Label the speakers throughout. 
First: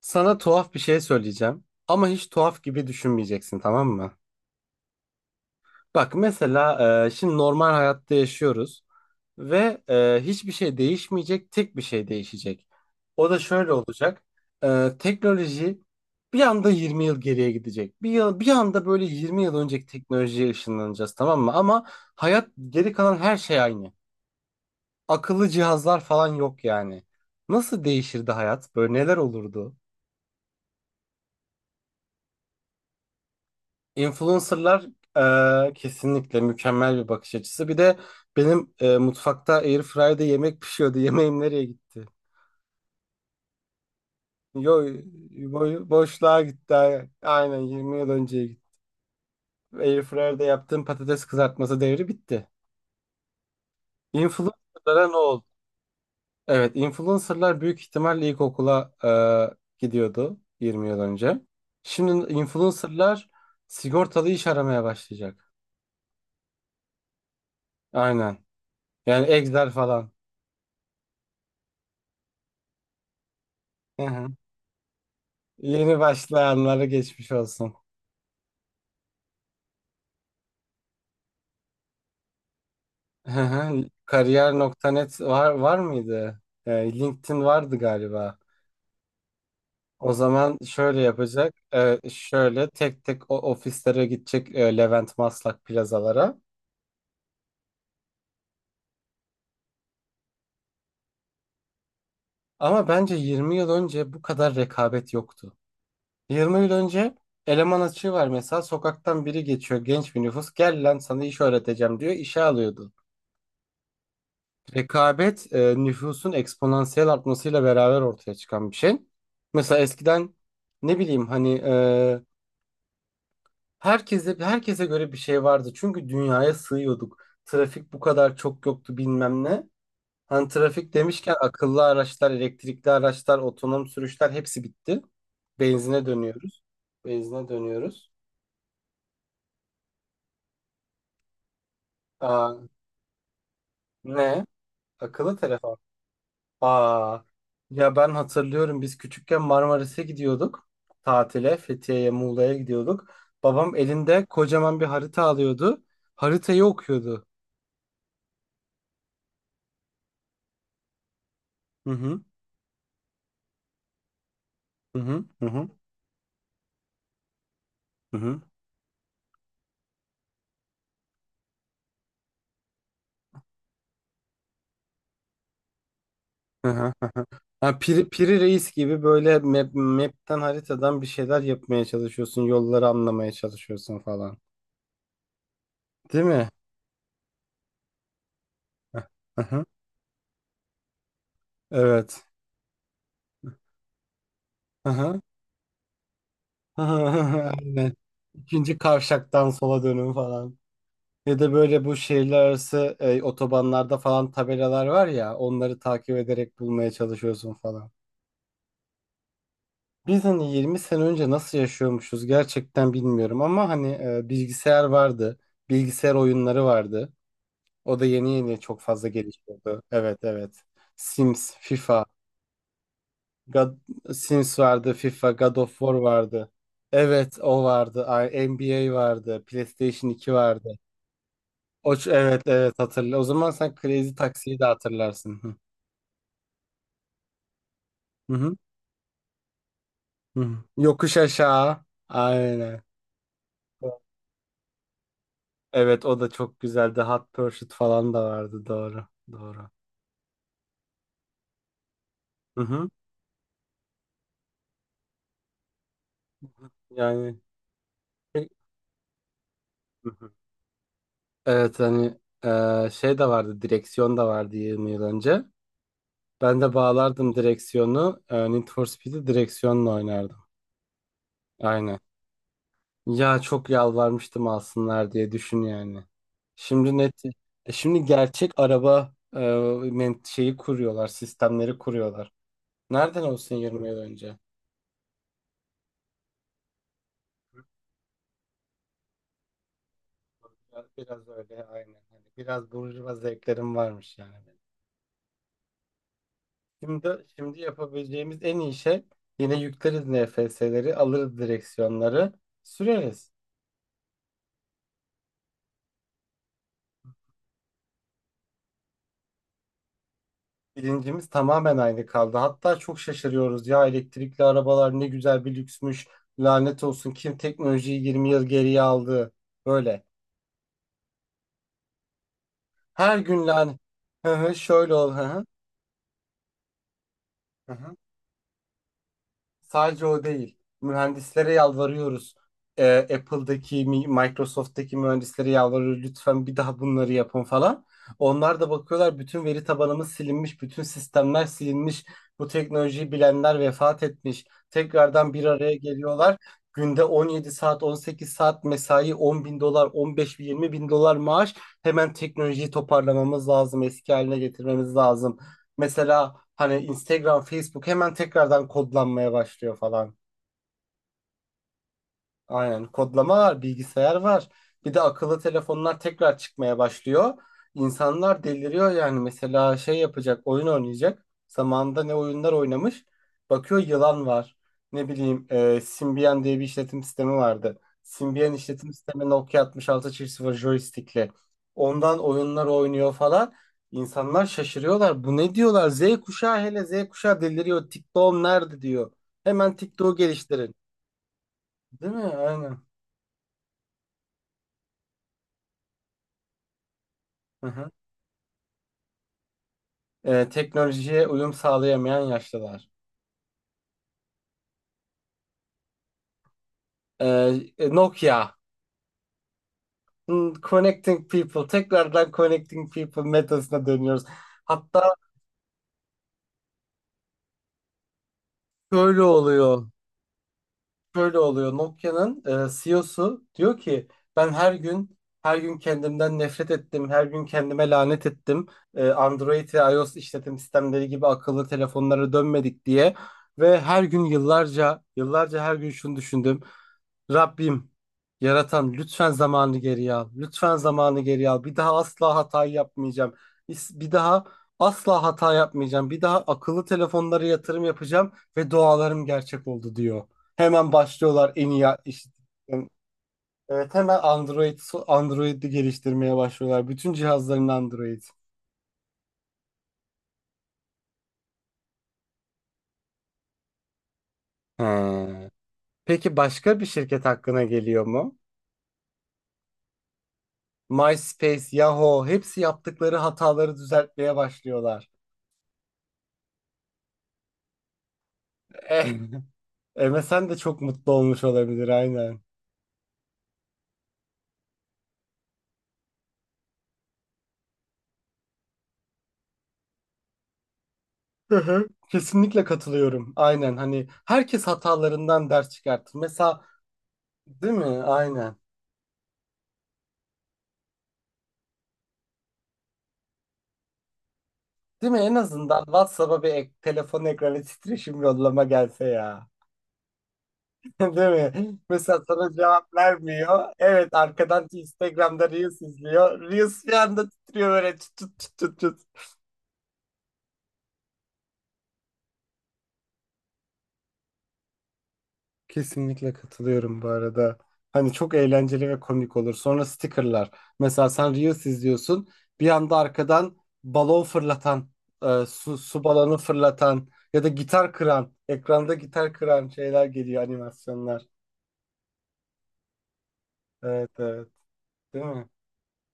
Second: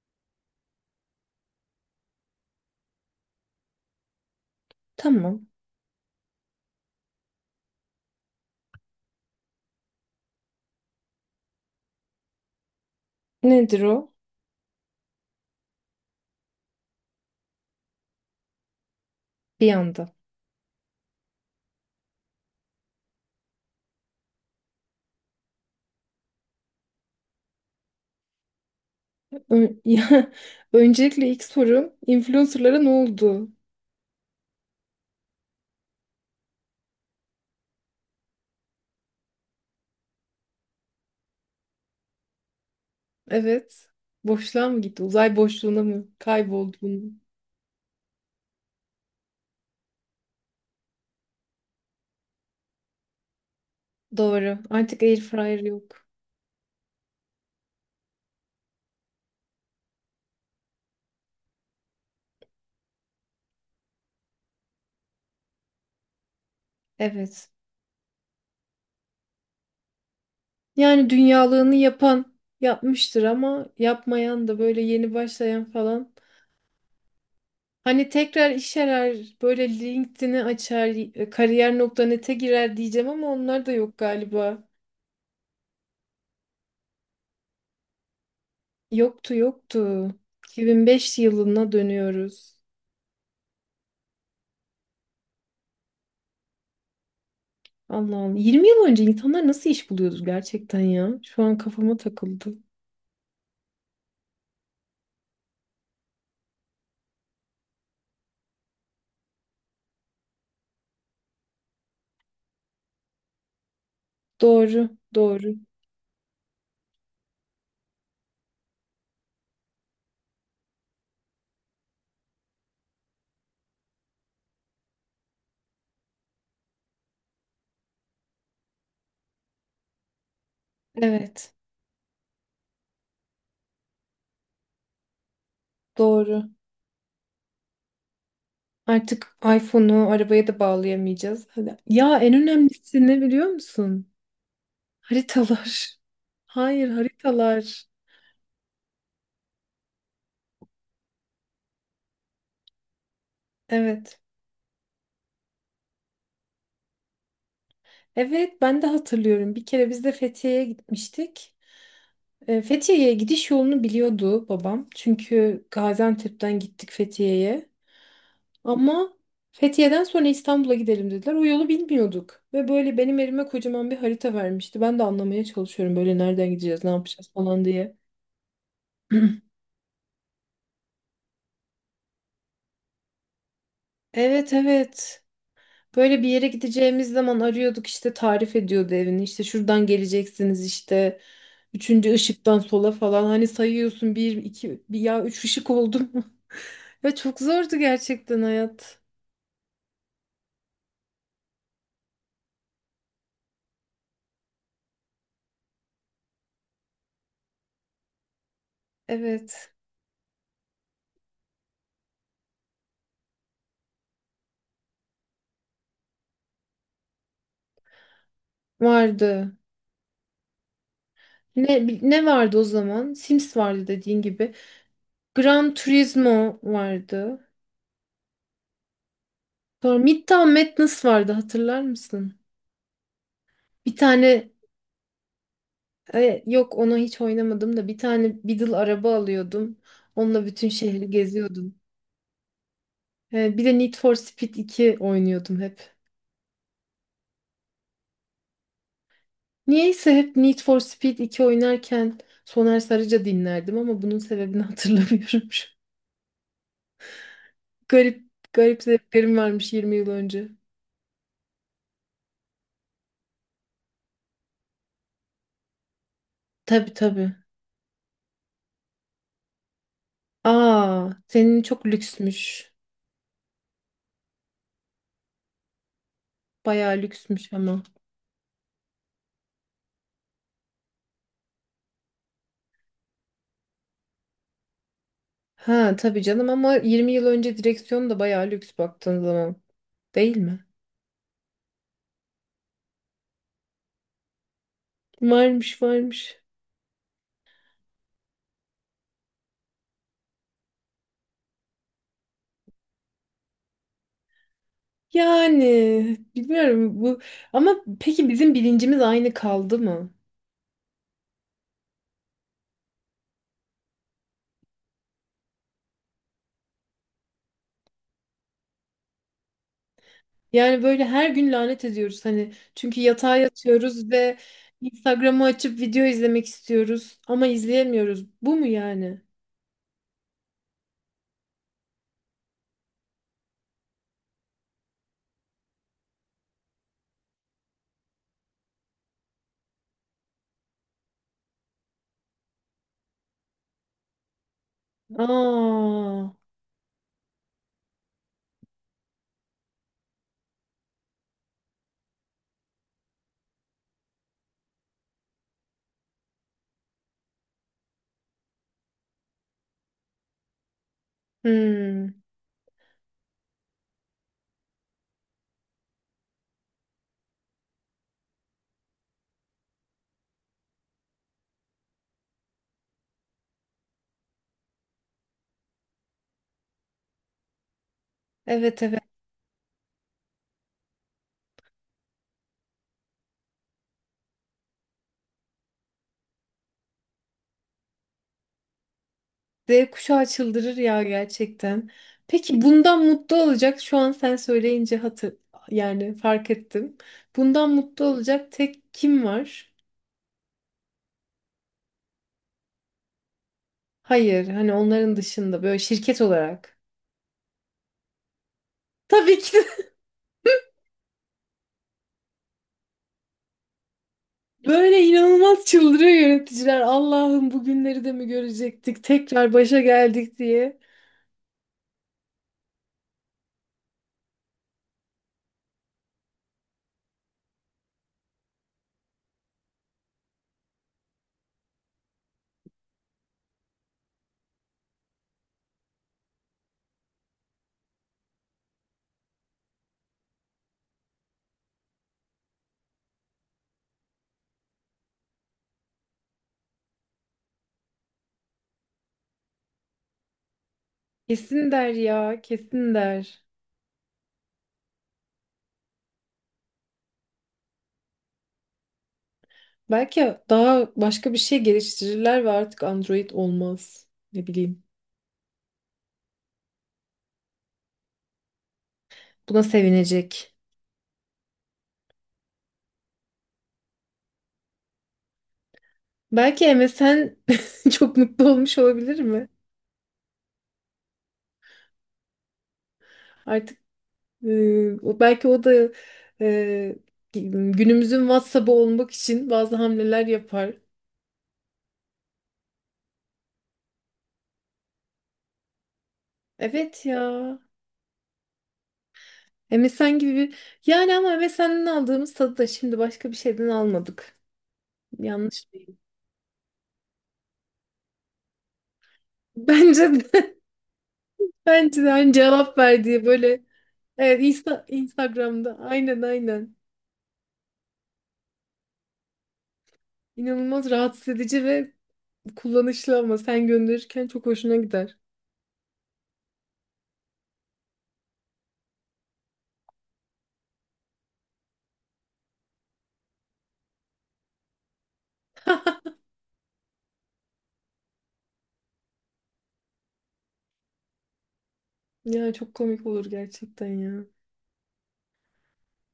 Speaker 1: Sana tuhaf bir şey söyleyeceğim ama hiç tuhaf gibi düşünmeyeceksin, tamam mı?
Speaker 2: Tamam.
Speaker 1: Bak mesela, şimdi normal hayatta yaşıyoruz ve hiçbir şey değişmeyecek, tek bir şey değişecek. O da şöyle
Speaker 2: Nedir o?
Speaker 1: olacak. Teknoloji bir anda 20 yıl geriye gidecek. Bir yıl, bir anda böyle 20 yıl
Speaker 2: Bir
Speaker 1: önceki
Speaker 2: anda.
Speaker 1: teknolojiye ışınlanacağız, tamam mı? Ama hayat, geri kalan her şey aynı. Akıllı cihazlar falan yok yani. Nasıl değişirdi hayat? Böyle neler olurdu?
Speaker 2: Ya, öncelikle ilk sorum influencerlara ne oldu?
Speaker 1: Influencerlar kesinlikle mükemmel bir bakış açısı. Bir de benim mutfakta Airfryer'da yemek pişiyordu. Yemeğim nereye gitti?
Speaker 2: Evet. Boşluğa mı
Speaker 1: Yo,
Speaker 2: gitti? Uzay boşluğuna mı?
Speaker 1: boşluğa gitti.
Speaker 2: Kayboldu mu?
Speaker 1: Aynen 20 yıl önce gitti. Airfryer'da yaptığım patates kızartması devri bitti.
Speaker 2: Doğru. Artık
Speaker 1: Influencerlara ne
Speaker 2: air
Speaker 1: oldu?
Speaker 2: fryer yok.
Speaker 1: Evet, influencerlar büyük ihtimalle ilkokula gidiyordu 20 yıl önce. Şimdi influencerlar sigortalı iş aramaya başlayacak.
Speaker 2: Evet.
Speaker 1: Aynen. Yani Excel falan.
Speaker 2: Yani dünyalığını yapan yapmıştır ama yapmayan da böyle yeni başlayan
Speaker 1: Yeni
Speaker 2: falan.
Speaker 1: başlayanlara geçmiş olsun.
Speaker 2: Hani tekrar iş arar, böyle LinkedIn'i açar, kariyer.net'e girer diyeceğim ama
Speaker 1: Hı
Speaker 2: onlar da
Speaker 1: hı.
Speaker 2: yok
Speaker 1: Kariyer
Speaker 2: galiba.
Speaker 1: nokta net var mıydı? LinkedIn vardı galiba.
Speaker 2: Yoktu yoktu.
Speaker 1: O zaman şöyle
Speaker 2: 2005
Speaker 1: yapacak.
Speaker 2: yılına dönüyoruz.
Speaker 1: Şöyle tek tek o ofislere gidecek, Levent, Maslak plazalara.
Speaker 2: Allah Allah. 20 yıl önce insanlar nasıl iş buluyordu gerçekten ya? Şu an kafama takıldı.
Speaker 1: Ama bence 20 yıl önce bu kadar rekabet yoktu. 20 yıl önce eleman açığı var, mesela sokaktan biri geçiyor, genç bir nüfus, gel lan sana iş öğreteceğim diyor, işe alıyordu.
Speaker 2: Doğru,
Speaker 1: Rekabet,
Speaker 2: doğru.
Speaker 1: nüfusun eksponansiyel artmasıyla beraber ortaya çıkan bir şey. Mesela eskiden ne bileyim, hani herkese göre bir şey vardı. Çünkü dünyaya sığıyorduk. Trafik bu kadar çok yoktu, bilmem ne. Hani trafik demişken
Speaker 2: Evet,
Speaker 1: akıllı araçlar, elektrikli araçlar, otonom sürüşler hepsi bitti. Benzine
Speaker 2: doğru.
Speaker 1: dönüyoruz. Benzine dönüyoruz.
Speaker 2: Artık iPhone'u arabaya da bağlayamayacağız. Hadi. Ya en
Speaker 1: Aa,
Speaker 2: önemlisi ne biliyor musun?
Speaker 1: ne? Akıllı telefon.
Speaker 2: Haritalar. Hayır,
Speaker 1: Aa,
Speaker 2: haritalar.
Speaker 1: ya ben hatırlıyorum, biz küçükken Marmaris'e gidiyorduk tatile, Fethiye'ye, Muğla'ya gidiyorduk. Babam
Speaker 2: Evet.
Speaker 1: elinde kocaman bir harita alıyordu. Haritayı okuyordu.
Speaker 2: Evet, ben de hatırlıyorum. Bir kere biz de Fethiye'ye gitmiştik.
Speaker 1: Hı hı.
Speaker 2: Fethiye'ye gidiş yolunu biliyordu babam.
Speaker 1: Hı hı. Hı
Speaker 2: Çünkü
Speaker 1: hı.
Speaker 2: Gaziantep'ten gittik Fethiye'ye.
Speaker 1: Hı hı.
Speaker 2: Ama Fethiye'den sonra İstanbul'a gidelim dediler. O yolu bilmiyorduk. Ve böyle benim elime kocaman bir harita vermişti. Ben de anlamaya çalışıyorum böyle nereden
Speaker 1: Hı
Speaker 2: gideceğiz, ne
Speaker 1: hı, hı.
Speaker 2: yapacağız falan
Speaker 1: Ha,
Speaker 2: diye.
Speaker 1: Piri Reis gibi böyle map'ten haritadan bir şeyler yapmaya çalışıyorsun. Yolları anlamaya çalışıyorsun falan.
Speaker 2: Evet evet. Böyle
Speaker 1: Değil
Speaker 2: bir yere
Speaker 1: mi?
Speaker 2: gideceğimiz zaman arıyorduk işte tarif ediyordu evini.
Speaker 1: Hı
Speaker 2: İşte
Speaker 1: hı.
Speaker 2: şuradan geleceksiniz işte. Üçüncü
Speaker 1: Evet.
Speaker 2: ışıktan sola falan hani sayıyorsun bir iki
Speaker 1: Hı
Speaker 2: bir
Speaker 1: hı.
Speaker 2: ya üç ışık oldu mu? Ve çok zordu
Speaker 1: Aynen.
Speaker 2: gerçekten
Speaker 1: İkinci
Speaker 2: hayat.
Speaker 1: kavşaktan sola dönün falan. Ya da böyle bu şehirler arası otobanlarda falan tabelalar var ya, onları takip ederek bulmaya çalışıyorsun falan.
Speaker 2: Evet,
Speaker 1: Biz hani 20 sene önce nasıl yaşıyormuşuz gerçekten bilmiyorum ama hani bilgisayar vardı. Bilgisayar oyunları vardı. O da yeni yeni çok fazla
Speaker 2: vardı.
Speaker 1: gelişiyordu. Evet, evet. Sims, FIFA,
Speaker 2: Ne vardı o zaman? Sims
Speaker 1: God,
Speaker 2: vardı dediğin gibi.
Speaker 1: Sims vardı, FIFA, God of
Speaker 2: Gran
Speaker 1: War vardı.
Speaker 2: Turismo
Speaker 1: Evet
Speaker 2: vardı.
Speaker 1: o vardı. Ay, NBA vardı.
Speaker 2: Sonra
Speaker 1: PlayStation 2
Speaker 2: Midtown
Speaker 1: vardı.
Speaker 2: Madness vardı hatırlar
Speaker 1: O,
Speaker 2: mısın?
Speaker 1: evet evet, hatırla. O zaman sen
Speaker 2: Bir
Speaker 1: Crazy
Speaker 2: tane
Speaker 1: Taxi'yi de hatırlarsın.
Speaker 2: yok onu hiç oynamadım da bir
Speaker 1: Hı
Speaker 2: tane
Speaker 1: hı.
Speaker 2: Beetle araba alıyordum.
Speaker 1: Hı
Speaker 2: Onunla
Speaker 1: hı.
Speaker 2: bütün şehri
Speaker 1: Yokuş
Speaker 2: geziyordum.
Speaker 1: aşağı. Aynen.
Speaker 2: Bir de Need for Speed 2 oynuyordum hep.
Speaker 1: Evet o da çok güzeldi. Hot Pursuit falan da vardı. Doğru. Doğru.
Speaker 2: Niyeyse hep Need for Speed 2 oynarken
Speaker 1: Hı
Speaker 2: Soner
Speaker 1: hı.
Speaker 2: Sarıca dinlerdim ama bunun sebebini hatırlamıyorum. Şu an.
Speaker 1: Yani.
Speaker 2: Garip garip zevklerim varmış 20
Speaker 1: Hı
Speaker 2: yıl
Speaker 1: hı.
Speaker 2: önce.
Speaker 1: Evet hani, şey de vardı. Direksiyon da vardı 20 yıl önce. Ben de
Speaker 2: Tabii tabii.
Speaker 1: bağlardım direksiyonu. Need for Speed'i direksiyonla oynardım.
Speaker 2: Aa, senin çok
Speaker 1: Aynen.
Speaker 2: lüksmüş.
Speaker 1: Ya çok yalvarmıştım alsınlar diye, düşün yani. Şimdi
Speaker 2: Bayağı
Speaker 1: net.
Speaker 2: lüksmüş ama.
Speaker 1: Şimdi gerçek araba, şeyi kuruyorlar. Sistemleri kuruyorlar. Nereden olsun 20 yıl önce?
Speaker 2: Ha tabii canım ama 20 yıl önce direksiyon da bayağı lüks baktığın zaman. Değil mi?
Speaker 1: Biraz, biraz öyle aynen. Hani biraz burjuva zevklerim varmış yani, benim.
Speaker 2: Varmış varmış.
Speaker 1: Şimdi, yapabileceğimiz en iyi şey, yine yükleriz NFS'leri, alırız direksiyonları, süreriz.
Speaker 2: Yani bilmiyorum bu ama peki bizim bilincimiz aynı kaldı mı?
Speaker 1: Bilincimiz tamamen aynı kaldı. Hatta çok şaşırıyoruz. Ya, elektrikli arabalar ne güzel bir lüksmüş. Lanet olsun, kim teknolojiyi 20 yıl geriye aldı? Böyle.
Speaker 2: Yani böyle her gün lanet ediyoruz hani çünkü
Speaker 1: Her
Speaker 2: yatağa
Speaker 1: gün lan.
Speaker 2: yatıyoruz
Speaker 1: Hı
Speaker 2: ve
Speaker 1: hı, şöyle ol. Hı hı.
Speaker 2: Instagram'ı açıp video izlemek istiyoruz ama
Speaker 1: Hı hı.
Speaker 2: izleyemiyoruz. Bu mu yani?
Speaker 1: Sadece o değil. Mühendislere yalvarıyoruz. Apple'daki, Microsoft'taki mühendislere yalvarıyoruz. Lütfen bir daha bunları yapın falan. Onlar da bakıyorlar, bütün veri tabanımız silinmiş, bütün sistemler silinmiş. Bu teknolojiyi bilenler vefat etmiş. Tekrardan bir araya
Speaker 2: Aa.
Speaker 1: geliyorlar. Günde 17 saat, 18 saat mesai, 10 bin dolar, 15 bin, 20 bin dolar maaş. Hemen teknolojiyi toparlamamız lazım, eski haline getirmemiz lazım. Mesela hani Instagram, Facebook hemen tekrardan kodlanmaya başlıyor falan.
Speaker 2: Hmm.
Speaker 1: Aynen kodlama var, bilgisayar var. Bir de akıllı telefonlar tekrar çıkmaya başlıyor. İnsanlar deliriyor yani, mesela şey yapacak, oyun oynayacak. Zamanında ne oyunlar oynamış. Bakıyor yılan var. Ne bileyim, Symbian diye bir işletim sistemi vardı. Symbian
Speaker 2: Evet
Speaker 1: işletim
Speaker 2: evet.
Speaker 1: sistemi Nokia 6600 joystick'li. Ondan oyunlar oynuyor falan. İnsanlar şaşırıyorlar. Bu ne diyorlar? Z kuşağı, hele Z kuşağı deliriyor. TikTok'um nerede diyor. Hemen
Speaker 2: Z
Speaker 1: TikTok'u
Speaker 2: kuşağı
Speaker 1: geliştirin.
Speaker 2: çıldırır ya gerçekten.
Speaker 1: Değil mi?
Speaker 2: Peki
Speaker 1: Aynen.
Speaker 2: bundan mutlu olacak şu an sen söyleyince yani fark ettim.
Speaker 1: Hı
Speaker 2: Bundan
Speaker 1: hı.
Speaker 2: mutlu olacak tek kim var?
Speaker 1: Teknolojiye uyum sağlayamayan yaşlılar.
Speaker 2: Hayır hani onların dışında böyle şirket olarak.
Speaker 1: E, Nokia.
Speaker 2: Tabii ki de
Speaker 1: Connecting people. Tekrardan connecting people metasına dönüyoruz.
Speaker 2: böyle
Speaker 1: Hatta
Speaker 2: inanılmaz çıldırıyor yöneticiler. Allah'ım bugünleri de mi görecektik?
Speaker 1: şöyle
Speaker 2: Tekrar başa
Speaker 1: oluyor.
Speaker 2: geldik diye.
Speaker 1: Şöyle oluyor. Nokia'nın CEO'su diyor ki, ben her gün her gün kendimden nefret ettim. Her gün kendime lanet ettim. Android ve iOS işletim sistemleri gibi akıllı telefonlara dönmedik diye. Ve her gün yıllarca yıllarca her gün şunu düşündüm. Rabbim, yaratan, lütfen zamanı geriye al. Lütfen zamanı geriye al. Bir daha asla hata yapmayacağım. Bir daha asla hata yapmayacağım. Bir daha akıllı telefonlara yatırım yapacağım ve dualarım gerçek oldu diyor. Hemen başlıyorlar en
Speaker 2: Kesin
Speaker 1: iyi
Speaker 2: der
Speaker 1: işte.
Speaker 2: ya, kesin der.
Speaker 1: Evet, hemen Android'i geliştirmeye başlıyorlar. Bütün cihazların Android.
Speaker 2: Belki daha başka bir şey geliştirirler ve artık Android olmaz. Ne bileyim.
Speaker 1: He. Peki başka bir şirket hakkına geliyor mu?
Speaker 2: Buna sevinecek.
Speaker 1: MySpace, Yahoo, hepsi yaptıkları hataları düzeltmeye başlıyorlar.
Speaker 2: Belki MSN çok mutlu olmuş
Speaker 1: Eh,
Speaker 2: olabilir mi?
Speaker 1: MSN de çok mutlu olmuş olabilir, aynen.
Speaker 2: Artık belki o da e, günümüzün WhatsApp'ı olmak için bazı hamleler yapar.
Speaker 1: Hı hı. Kesinlikle katılıyorum. Aynen hani herkes hatalarından ders çıkartır. Mesela,
Speaker 2: Evet ya.
Speaker 1: değil mi? Aynen.
Speaker 2: MSN gibi bir... Yani ama MSN'den aldığımız tadı da şimdi başka bir şeyden almadık.
Speaker 1: Değil mi? En
Speaker 2: Yanlış
Speaker 1: azından
Speaker 2: değil.
Speaker 1: WhatsApp'a bir telefon ekranı titreşim yollama gelse ya.
Speaker 2: Bence de,
Speaker 1: Değil mi?
Speaker 2: bence de
Speaker 1: Mesela
Speaker 2: hani
Speaker 1: sana
Speaker 2: cevap
Speaker 1: cevap
Speaker 2: verdiği böyle
Speaker 1: vermiyor. Evet,
Speaker 2: evet
Speaker 1: arkadan
Speaker 2: Insta-
Speaker 1: Instagram'da
Speaker 2: Instagram'da
Speaker 1: Reels
Speaker 2: aynen
Speaker 1: izliyor.
Speaker 2: aynen.
Speaker 1: Reels bir anda titriyor böyle, tut tut tut tut, tut.
Speaker 2: İnanılmaz rahatsız edici ve kullanışlı ama sen gönderirken çok hoşuna gider.
Speaker 1: Kesinlikle katılıyorum bu arada. Hani çok eğlenceli ve komik olur. Sonra stickerlar. Mesela sen Reels izliyorsun. Bir anda arkadan balon fırlatan, su balonu fırlatan ya da gitar kıran, ekranda gitar kıran şeyler geliyor, animasyonlar.
Speaker 2: Ya çok komik olur gerçekten
Speaker 1: Evet,
Speaker 2: ya.
Speaker 1: evet. Değil mi?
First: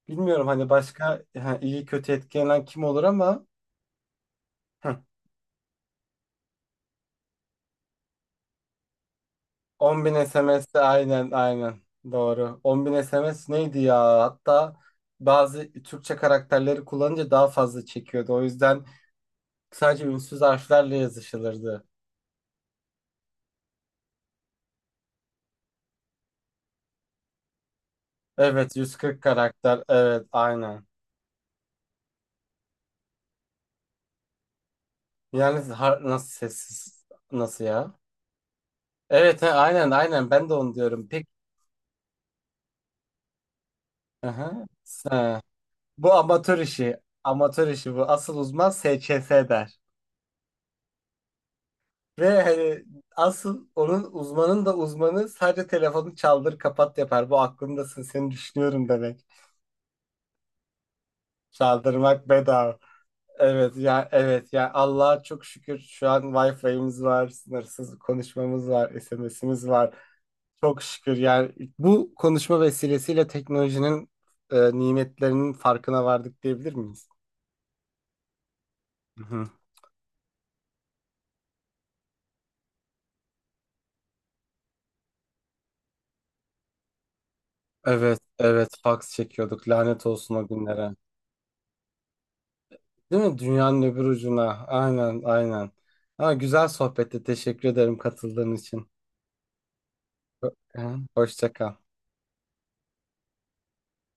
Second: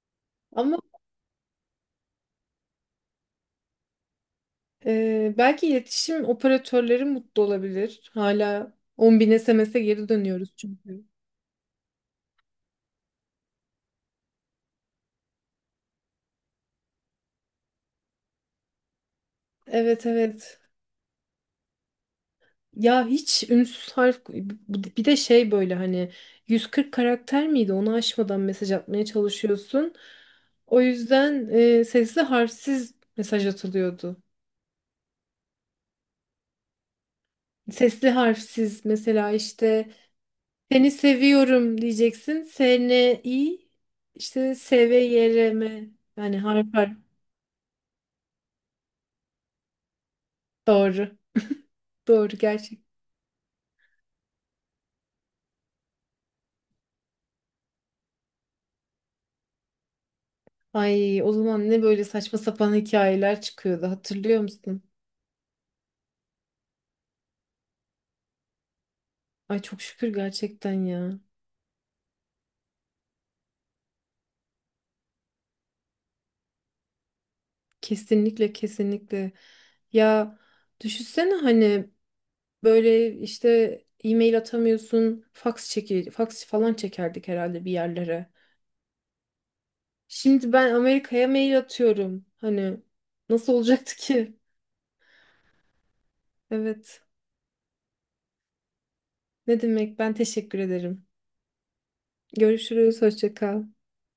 Speaker 1: Bilmiyorum hani
Speaker 2: Ama
Speaker 1: başka, ha, iyi kötü etkilenen kim olur ama hı,
Speaker 2: belki iletişim operatörleri mutlu olabilir. Hala 10 bin SMS'e
Speaker 1: 10
Speaker 2: geri
Speaker 1: bin
Speaker 2: dönüyoruz
Speaker 1: SMS de
Speaker 2: çünkü.
Speaker 1: aynen aynen doğru. 10 bin SMS neydi ya? Hatta bazı Türkçe karakterleri kullanınca daha fazla çekiyordu. O yüzden sadece
Speaker 2: Evet
Speaker 1: ünsüz
Speaker 2: evet.
Speaker 1: harflerle yazışılırdı.
Speaker 2: Ya hiç ünsüz harf bir de şey böyle hani 140 karakter miydi? Onu aşmadan mesaj
Speaker 1: Evet,
Speaker 2: atmaya
Speaker 1: 140 karakter,
Speaker 2: çalışıyorsun.
Speaker 1: evet
Speaker 2: O
Speaker 1: aynen.
Speaker 2: yüzden sesli harfsiz mesaj atılıyordu.
Speaker 1: Yani nasıl sessiz, nasıl ya?
Speaker 2: Sesli harfsiz mesela
Speaker 1: Evet he,
Speaker 2: işte
Speaker 1: aynen aynen ben de onu
Speaker 2: Seni
Speaker 1: diyorum. Peki,
Speaker 2: seviyorum diyeceksin. Seni iyi. İşte
Speaker 1: aha,
Speaker 2: seve
Speaker 1: ha.
Speaker 2: yereme.
Speaker 1: Bu
Speaker 2: Yani
Speaker 1: amatör
Speaker 2: harf harf.
Speaker 1: işi, amatör işi bu, asıl uzman SCS der.
Speaker 2: Doğru. Doğru
Speaker 1: Ve
Speaker 2: gerçek.
Speaker 1: hani asıl onun uzmanın da uzmanı sadece telefonu çaldır kapat yapar. Bu aklımdasın, seni düşünüyorum demek.
Speaker 2: Ay o zaman ne böyle
Speaker 1: Çaldırmak
Speaker 2: saçma sapan
Speaker 1: bedava.
Speaker 2: hikayeler
Speaker 1: Evet
Speaker 2: çıkıyordu
Speaker 1: ya,
Speaker 2: hatırlıyor
Speaker 1: evet ya,
Speaker 2: musun?
Speaker 1: Allah'a çok şükür şu an Wi-Fi'miz var, sınırsız konuşmamız var,
Speaker 2: Ay
Speaker 1: SMS'imiz
Speaker 2: çok
Speaker 1: var.
Speaker 2: şükür gerçekten
Speaker 1: Çok şükür
Speaker 2: ya.
Speaker 1: yani, bu konuşma vesilesiyle teknolojinin nimetlerinin farkına vardık diyebilir miyiz?
Speaker 2: Kesinlikle
Speaker 1: Hı
Speaker 2: kesinlikle.
Speaker 1: hı.
Speaker 2: Ya düşünsene hani böyle işte e-mail atamıyorsun. Fax falan çekerdik herhalde bir
Speaker 1: Evet,
Speaker 2: yerlere.
Speaker 1: evet fax çekiyorduk. Lanet olsun o
Speaker 2: Şimdi ben
Speaker 1: günlere.
Speaker 2: Amerika'ya mail atıyorum. Hani
Speaker 1: Değil mi?
Speaker 2: nasıl
Speaker 1: Dünyanın
Speaker 2: olacaktı
Speaker 1: öbür
Speaker 2: ki?
Speaker 1: ucuna. Aynen, aynen. Ha, güzel
Speaker 2: Evet.
Speaker 1: sohbetti. Teşekkür ederim katıldığın için.
Speaker 2: Ne demek? Ben teşekkür
Speaker 1: Hı.
Speaker 2: ederim.
Speaker 1: Hoşça kal.
Speaker 2: Görüşürüz. Hoşça kal.